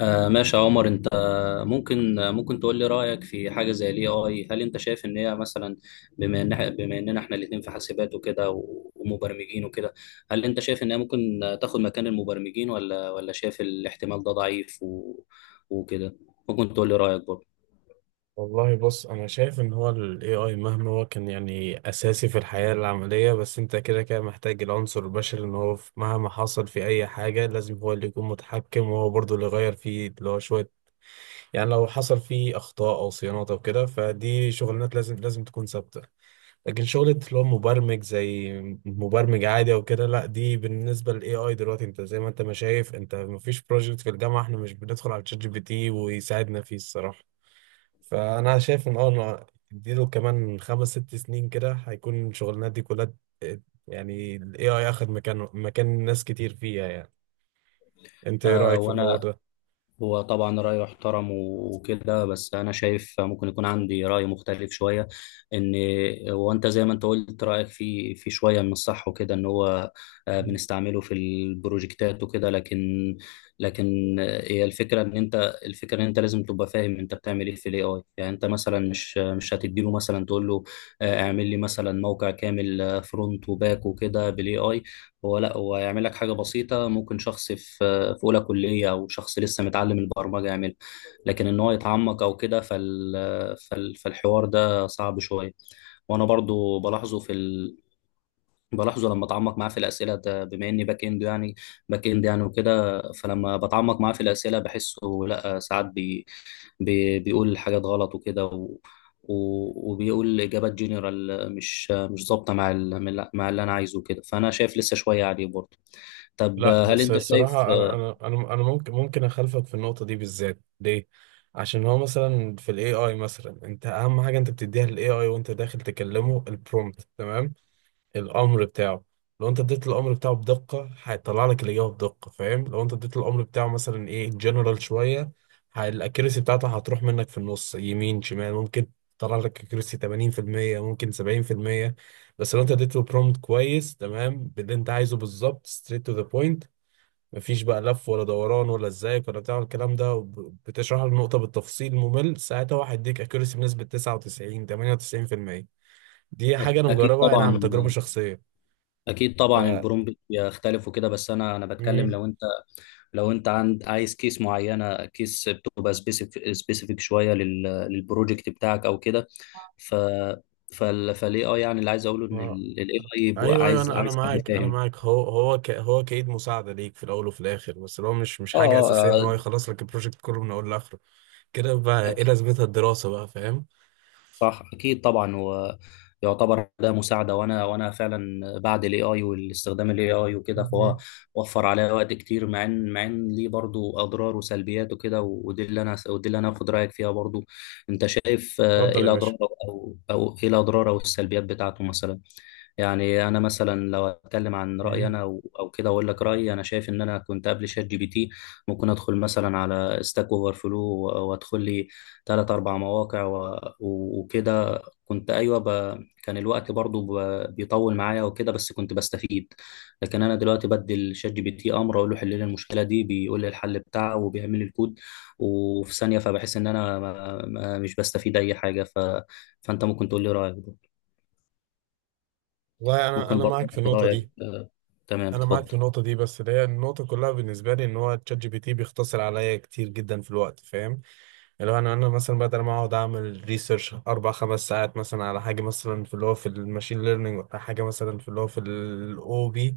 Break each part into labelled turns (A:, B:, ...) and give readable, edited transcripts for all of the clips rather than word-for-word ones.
A: آه، ماشي يا عمر. انت ممكن تقول لي رأيك في حاجة زي الاي اي. هل انت شايف ان هي مثلا، بما ان بما اننا احنا الاتنين في حاسبات وكده ومبرمجين وكده، هل انت شايف ان هي ممكن تاخد مكان المبرمجين، ولا شايف الاحتمال ده ضعيف وكده؟ ممكن تقول لي رأيك برضه.
B: والله بص انا شايف ان هو ال AI مهما هو كان يعني اساسي في الحياة العملية، بس انت كده كده محتاج العنصر البشري. ان هو مهما حصل في اي حاجة، لازم هو اللي يكون متحكم وهو برضه اللي يغير فيه اللي هو شوية. يعني لو حصل فيه اخطاء او صيانات او كده، فدي شغلانات لازم تكون ثابتة. لكن شغلة اللي هو مبرمج زي مبرمج عادي او كده، لا، دي بالنسبة لل AI دلوقتي، انت زي ما انت ما شايف، انت مفيش بروجكت في الجامعة احنا مش بندخل على ChatGPT ويساعدنا فيه الصراحة. فانا شايف ان إنه اديله كمان خمس ست سنين كده، هيكون الشغلانات دي كلها ت- يعني الاي اي اخد مكان ناس كتير فيها يعني. انت ايه
A: آه،
B: رايك في الحوار
A: وانا،
B: ده؟
A: هو طبعا رأيه يحترم وكده، بس أنا شايف ممكن يكون عندي رأي مختلف شوية. إن هو، أنت زي ما أنت قلت رأيك في شوية من الصح وكده، إن هو
B: مم.
A: بنستعمله في البروجكتات وكده، لكن. لكن هي الفكرة إن أنت لازم تبقى فاهم أنت بتعمل إيه في ال AI. يعني أنت مثلا مش هتديله مثلا تقول له اعمل لي مثلا موقع كامل فرونت وباك وكده بال AI. هو لا، هو هيعمل لك حاجة بسيطة ممكن شخص في اولى كليه او شخص لسه متعلم البرمجه يعمل. لكن ان هو يتعمق او كده، فالحوار ده صعب شويه. وانا برضو بلاحظه بلاحظه لما اتعمق معاه في الاسئله، ده بما اني باك اند يعني، وكده. فلما بتعمق معاه في الاسئله بحسه، لا ساعات بيقول حاجات غلط وكده وبيقول اجابات جنرال مش ظابطه مع مع اللي انا عايزه كده. فانا شايف لسه شويه عليه برضه. طب
B: لا،
A: هل
B: بس
A: انت شايف؟
B: الصراحة أنا ممكن أخالفك في النقطة دي بالذات، ليه؟ عشان هو مثلا في ال AI، مثلا أنت أهم حاجة أنت بتديها لل AI وأنت داخل تكلمه البرومبت، تمام؟ الامر بتاعه. لو انت اديت الامر بتاعه بدقه، هيطلع لك الاجابه بدقه، فاهم؟ لو انت اديت الامر بتاعه مثلا ايه جنرال شويه، الاكيرسي بتاعته هتروح منك في النص يمين شمال، ممكن تطلع لك اكيرسي 80%، ممكن 70%. بس لو انت اديته برومبت كويس تمام باللي انت عايزه بالظبط، ستريت تو ذا بوينت، مفيش بقى لف ولا دوران ولا ازيك ولا بتاع الكلام ده، بتشرح له النقطه بالتفصيل ممل، ساعتها هو هيديك اكيرسي بنسبه 99 98%. دي حاجه انا
A: اكيد
B: مجربها انا
A: طبعا،
B: عن تجربه شخصيه.
A: اكيد
B: ف
A: طبعا. البرومبت بيختلف وكده، بس انا بتكلم
B: مم.
A: لو انت، لو انت عايز كيس معينه، كيس بتبقى سبيسيفيك شويه للبروجكت بتاعك او كده. ف فال فالاي اي، يعني اللي عايز اقوله ان
B: آه.
A: الاي اي بيبقى
B: ايوه ايوه،
A: عايز،
B: انا
A: حد
B: معاك، انا
A: فاهم.
B: معاك. هو كايد مساعده ليك في الاول وفي الاخر، بس اللي هو مش
A: اه،
B: حاجه اساسيه ان هو
A: آه،
B: يخلص لك البروجكت كله من اول لاخره. كده بقى
A: آه،
B: ايه لازمتها الدراسه بقى، فاهم؟
A: صح اكيد طبعا. ويعتبر ده مساعده، وانا فعلا بعد الاي اي والاستخدام الاي اي وكده، فهو
B: مم.
A: وفر عليا وقت كتير، مع ان، ليه برضو اضرار وسلبيات وكده، ودي اللي انا اخد رايك فيها برضو. انت شايف ايه
B: اتفضل يا باشا.
A: الاضرار، او او ايه الاضرار او السلبيات بتاعته مثلا؟ يعني انا مثلا لو اتكلم عن رايي
B: مم.
A: انا، او كده، اقول لك رايي. انا شايف ان انا كنت قبل شات جي بي تي ممكن ادخل مثلا على ستاك اوفر فلو، وادخل لي تلات أربع مواقع وكده. كنت أيوة كان الوقت برضو بيطول معايا وكده، بس كنت بستفيد. لكن أنا دلوقتي بدي شات جي بي تي أمر، أقول له حل لي المشكلة دي، بيقول لي الحل بتاعه وبيعمل لي الكود وفي ثانية. فبحس إن أنا ما... ما مش بستفيد أي حاجة. فأنت ممكن تقول لي رأيك ده.
B: والله انا
A: ممكن
B: انا
A: برضو
B: معاك في
A: أخد
B: النقطه
A: رأيك
B: دي،
A: تمام،
B: انا معاك في
A: اتفضل.
B: النقطه دي، بس اللي هي النقطه كلها بالنسبه لي ان هو تشات جي بي تي بيختصر عليا كتير جدا في الوقت، فاهم؟ لو انا مثلا بدل ما اقعد اعمل ريسيرش اربع خمس ساعات مثلا على حاجه مثلا في اللي هو في الماشين ليرنينج، ولا حاجه مثلا في اللي هو في الاو بي،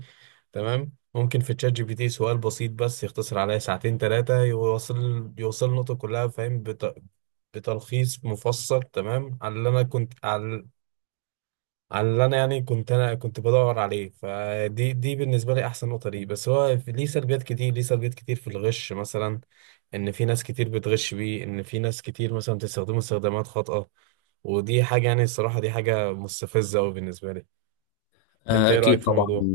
B: تمام، ممكن في تشات جي بي تي سؤال بسيط بس يختصر عليا ساعتين ثلاثه، يوصل النقطه كلها، فاهم؟ بتلخيص مفصل تمام على اللي انا كنت، على اللي انا يعني كنت بدور عليه. فدي بالنسبه لي احسن نقطه ليه، بس هو ليه سلبيات كتير في الغش مثلا، ان في ناس كتير بتغش بيه، ان في ناس كتير مثلا بتستخدمه استخدامات خاطئه. ودي حاجه يعني الصراحه دي حاجه مستفزه قوي بالنسبه لي. انت ايه رايك
A: أكيد
B: في
A: طبعا،
B: الموضوع؟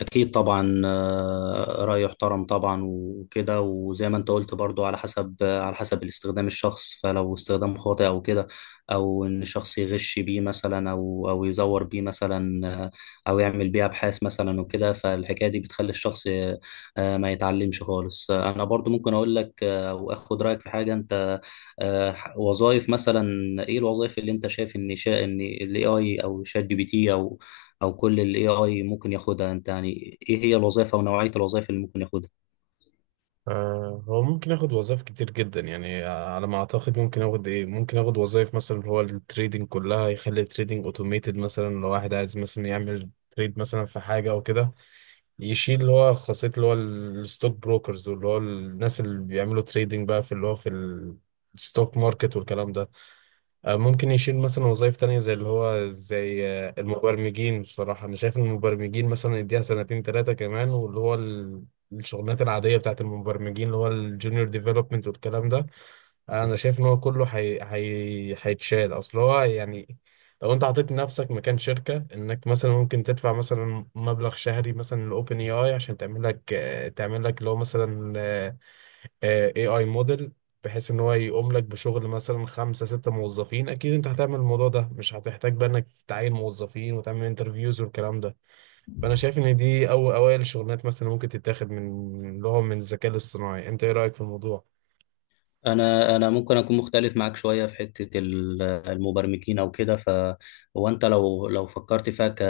A: أكيد طبعا، رأي يحترم طبعا وكده، وزي ما أنت قلت برضو على حسب، الاستخدام الشخص، فلو استخدام خاطئ أو كده، أو إن الشخص يغش بيه مثلا، أو يزور بيه مثلا، أو يعمل بيه أبحاث مثلا وكده، فالحكاية دي بتخلي الشخص ما يتعلمش خالص. أنا برضو ممكن أقول لك أو أخد رأيك في حاجة أنت. وظائف مثلا. إيه الوظائف اللي أنت شايف إن شا إن ال AI أو شات جي بي تي أو او كل الاي اي ممكن ياخدها؟ انت يعني ايه هي الوظائف او نوعية الوظائف اللي ممكن ياخدها؟
B: هو ممكن اخد وظائف كتير جدا يعني، على ما اعتقد ممكن اخد ممكن اخد وظائف مثلا اللي هو التريدنج كلها. يخلي التريدنج اوتوميتد مثلا، لو واحد عايز مثلا يعمل تريد مثلا في حاجه او كده. يشيل اللي هو خاصيه اللي هو الستوك بروكرز، واللي هو الناس اللي بيعملوا تريدنج بقى في اللي هو في الستوك ماركت والكلام ده. ممكن يشيل مثلا وظائف تانية زي اللي هو زي المبرمجين. بصراحة أنا شايف إن المبرمجين مثلا يديها سنتين تلاتة كمان، واللي هو الشغلانات العادية بتاعت المبرمجين اللي هو الجونيور ديفلوبمنت والكلام ده. أنا شايف إن هو كله هيتشال، أصل هو يعني لو أنت حطيت نفسك مكان شركة إنك مثلا ممكن تدفع مثلا مبلغ شهري مثلا لأوبن اي آي عشان تعمل لك اللي هو مثلا اي اي موديل، بحيث ان هو يقوم لك بشغل مثلا خمسة ستة موظفين. اكيد انت هتعمل الموضوع ده، مش هتحتاج بقى انك تعين موظفين وتعمل انترفيوز والكلام ده. فانا شايف ان دي او اوائل الشغلانات مثلا ممكن تتاخد من لهم من الذكاء الاصطناعي. انت ايه رأيك في الموضوع؟
A: انا ممكن اكون مختلف معاك شويه في حته المبرمجين او كده. هو انت لو فكرت فيها ك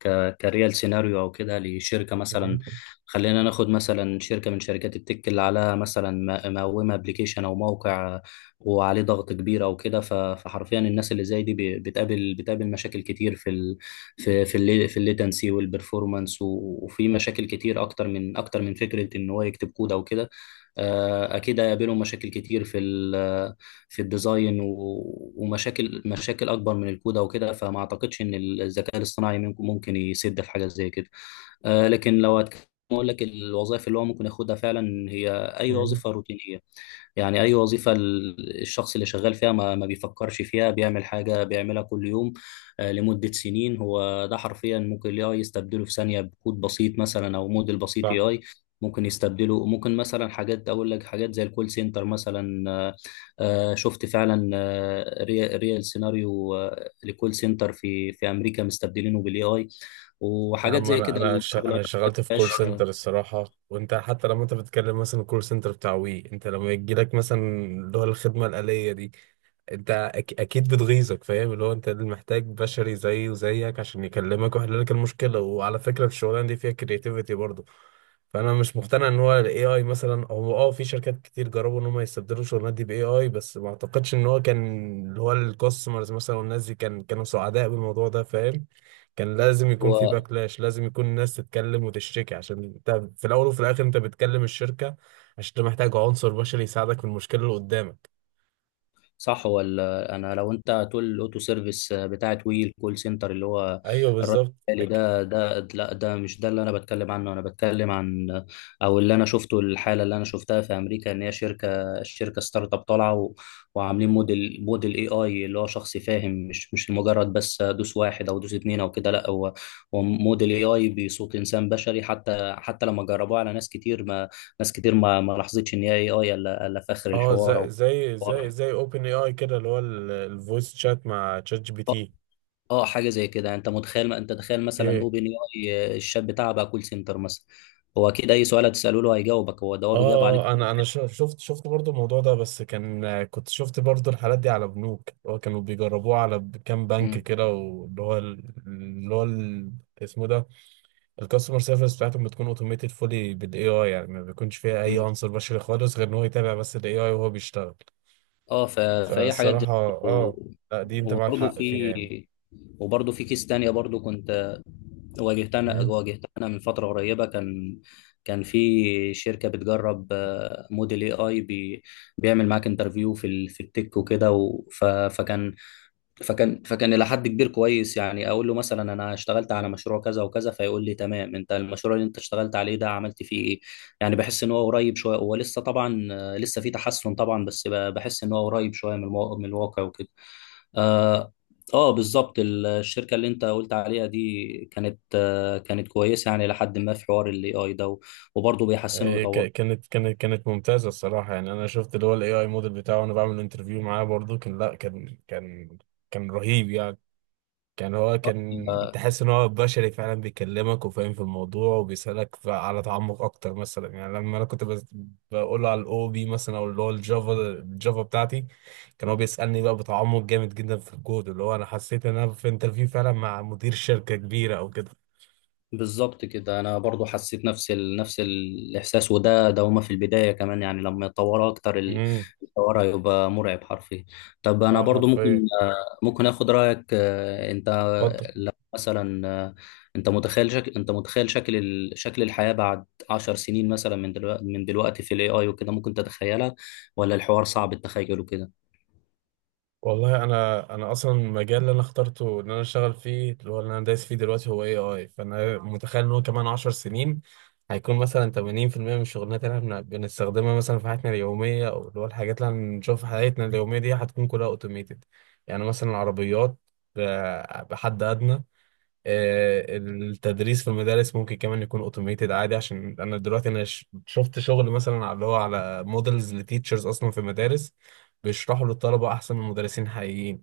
A: ك كريال سيناريو او كده لشركه مثلا،
B: مم.
A: خلينا ناخد مثلا شركه من شركات التك اللي عليها مثلا مقومه ابلكيشن او موقع وعليه ضغط كبير او كده. فحرفيا الناس اللي زي دي بتقابل مشاكل كتير في ال في في اللي في الليتنسي والبرفورمانس، وفي مشاكل كتير اكتر من فكره ان هو يكتب كود او كده. اكيد هيقابلهم مشاكل كتير في الديزاين ومشاكل، اكبر من الكود او كده. فما اعتقدش ان الذكاء الاصطناعي ممكن يسد في حاجه زي كده. لكن لو هتكلم اقول لك الوظائف اللي هو ممكن ياخدها فعلا، هي اي
B: مم.
A: وظيفه روتينيه. يعني أي وظيفة الشخص اللي شغال فيها ما بيفكرش فيها، بيعمل حاجة بيعملها كل يوم لمدة سنين، هو ده حرفيا ممكن ال AI يستبدله في ثانية بكود بسيط مثلا أو موديل بسيط
B: صح.
A: AI. ممكن يستبدله ممكن، مثلا حاجات، أقول لك حاجات زي الكول سنتر مثلا. شفت فعلا ريال سيناريو لكول سنتر في أمريكا مستبدلينه بال AI
B: يا
A: وحاجات
B: عم
A: زي
B: انا
A: كده.
B: انا ش...
A: الشغلانة
B: انا
A: ما
B: شغلت في
A: فيهاش
B: كول سنتر الصراحه. وانت حتى لما انت بتتكلم مثلا الكول سنتر بتاع وي، انت لما يجي لك مثلا اللي هو الخدمه الاليه دي، انت اكيد بتغيظك، فاهم؟ اللي هو انت اللي محتاج بشري زيه وزيك عشان يكلمك ويحل لك المشكله. وعلى فكره الشغلانه دي فيها كرياتيفيتي برضه. فانا مش مقتنع ان هو الاي اي مثلا. هو في شركات كتير جربوا ان هم يستبدلوا الشغلانات دي باي اي، بس ما اعتقدش ان هو كان اللي هو الكاستمرز مثلا والناس دي كانوا سعداء بالموضوع ده، فاهم؟ كان لازم يكون في
A: هو.
B: باكلاش، لازم يكون الناس تتكلم وتشتكي، عشان انت في الاول وفي الاخر انت بتكلم الشركه عشان انت محتاج عنصر بشري يساعدك في المشكله اللي قدامك.
A: صح ولا؟ انا لو انت هتقول الاوتو سيرفيس بتاعت وي، الكول سنتر اللي هو
B: ايوه
A: الرد
B: بالظبط.
A: الآلي
B: أك-
A: ده، لا ده مش ده اللي انا بتكلم عنه. انا بتكلم عن، او اللي انا شفته، الحاله اللي انا شفتها في امريكا، ان هي الشركه ستارت اب طالعه وعاملين موديل، اي اي، اللي هو شخص فاهم، مش مجرد بس دوس واحد او دوس اتنين او كده. لا هو، موديل اي اي بصوت انسان بشري. حتى لما جربوه على ناس كتير ما لاحظتش ان هي اي اي، إلا في اخر
B: اه
A: الحوار.
B: زي
A: او
B: زي زي زي اوبن اي اي كده اللي هو الفويس شات مع تشات جي بي تي.
A: اه، حاجه زي كده. يعني انت تخيل مثلا
B: اوكي.
A: اوبن اي، الشات بتاعه بقى كول سنتر مثلا، هو اكيد اي سؤال هتساله له هيجاوبك. هو
B: اه.
A: بيجاوب عليك.
B: انا شفت برضو الموضوع ده، بس كنت شفت برضو الحالات دي على بنوك اللي هو كانوا بيجربوه على كام بنك
A: مم.
B: كده، واللي هو اسمه ده الكاستمر سيرفيس بتاعتهم بتكون اوتوميتد فولي بالاي اي، يعني ما بيكونش فيها اي
A: مم.
B: عنصر بشري خالص، غير ان هو يتابع بس الاي اي وهو بيشتغل.
A: اه، فهي حاجات زي
B: فالصراحه
A: كده
B: لا، دي انت معاك
A: وبرضه
B: حق فيها
A: في،
B: يعني.
A: كيس تانية برضه كنت
B: مم.
A: واجهتها أنا من فترة قريبة. كان، في شركة بتجرب موديل اي اي بيعمل معاك انترفيو في التك وكده فكان، الى حد كبير كويس. يعني اقول له مثلا انا اشتغلت على مشروع كذا وكذا، فيقول لي تمام، انت المشروع اللي انت اشتغلت عليه ده عملت فيه ايه. يعني بحس ان هو قريب شويه. هو لسه طبعا، لسه في تحسن طبعا، بس بحس ان هو قريب شويه من الواقع وكده. اه، آه بالظبط. الشركه اللي انت قلت عليها دي كانت، كانت كويسه يعني لحد ما في حوار الاي اي ده، وبرضه بيحسنوا
B: إيه،
A: ويطوروا.
B: كانت ممتازه الصراحه يعني. انا شفت اللي هو الاي اي موديل بتاعه وانا بعمل انترفيو معاه برضه، كان لا كان رهيب يعني. كان هو كان
A: آه،
B: تحس ان هو بشري فعلا بيكلمك وفاهم في الموضوع، وبيسألك على تعمق اكتر مثلا. يعني لما انا كنت بقول على الاو بي مثلا، او اللي هو الجافا بتاعتي، كان هو بيسألني بقى بتعمق جامد جدا في الكود، اللي هو انا حسيت ان انا في انترفيو فعلا مع مدير شركة كبيرة او كده.
A: بالظبط كده، انا برضو حسيت نفس نفس الاحساس. وده ده هما في البدايه كمان، يعني لما يتطوروا اكتر
B: امم.
A: الحوار هيبقى مرعب حرفيا. طب انا
B: اه
A: برضو ممكن
B: حرفيا.
A: آه، اخد رايك انت،
B: اتفضل.
A: لو مثلا انت متخيل شكل شكل الحياه بعد 10 سنين مثلا من دلوقتي، في الاي اي وكده، ممكن تتخيلها ولا الحوار صعب التخيل وكده؟
B: والله انا اصلا المجال اللي انا اخترته ان انا اشتغل فيه اللي هو اللي انا دايس فيه دلوقتي هو اي اي، فانا متخيل ان هو كمان 10 سنين هيكون مثلا 80% من الشغلانات اللي احنا بنستخدمها مثلا في حياتنا اليوميه، او اللي هو الحاجات اللي هنشوفها في حياتنا اليوميه دي هتكون كلها اوتوميتد. يعني مثلا العربيات، بحد ادنى. التدريس في المدارس ممكن كمان يكون اوتوميتد عادي، عشان انا دلوقتي انا شفت شغل مثلا اللي هو على مودلز لتيتشرز اصلا في المدارس بيشرحوا للطلبه احسن من مدرسين حقيقيين.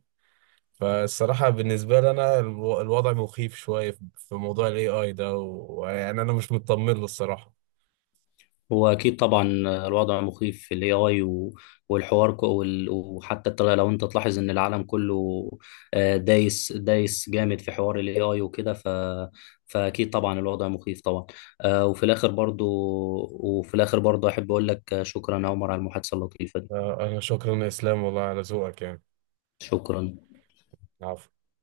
B: فالصراحه بالنسبه لي انا الوضع مخيف شويه في موضوع الاي اي ده، ويعني انا مش مطمن له الصراحه.
A: هو اكيد طبعا الوضع مخيف في الاي اي، وحتى الطريقه لو انت تلاحظ ان العالم كله دايس، جامد في حوار الاي اي وكده. فاكيد طبعا الوضع مخيف طبعا. وفي الاخر برضو، احب اقول لك شكرا يا عمر على المحادثه اللطيفه دي.
B: انا شكرا يا اسلام والله على ذوقك يعني.
A: شكرا.
B: عفوا.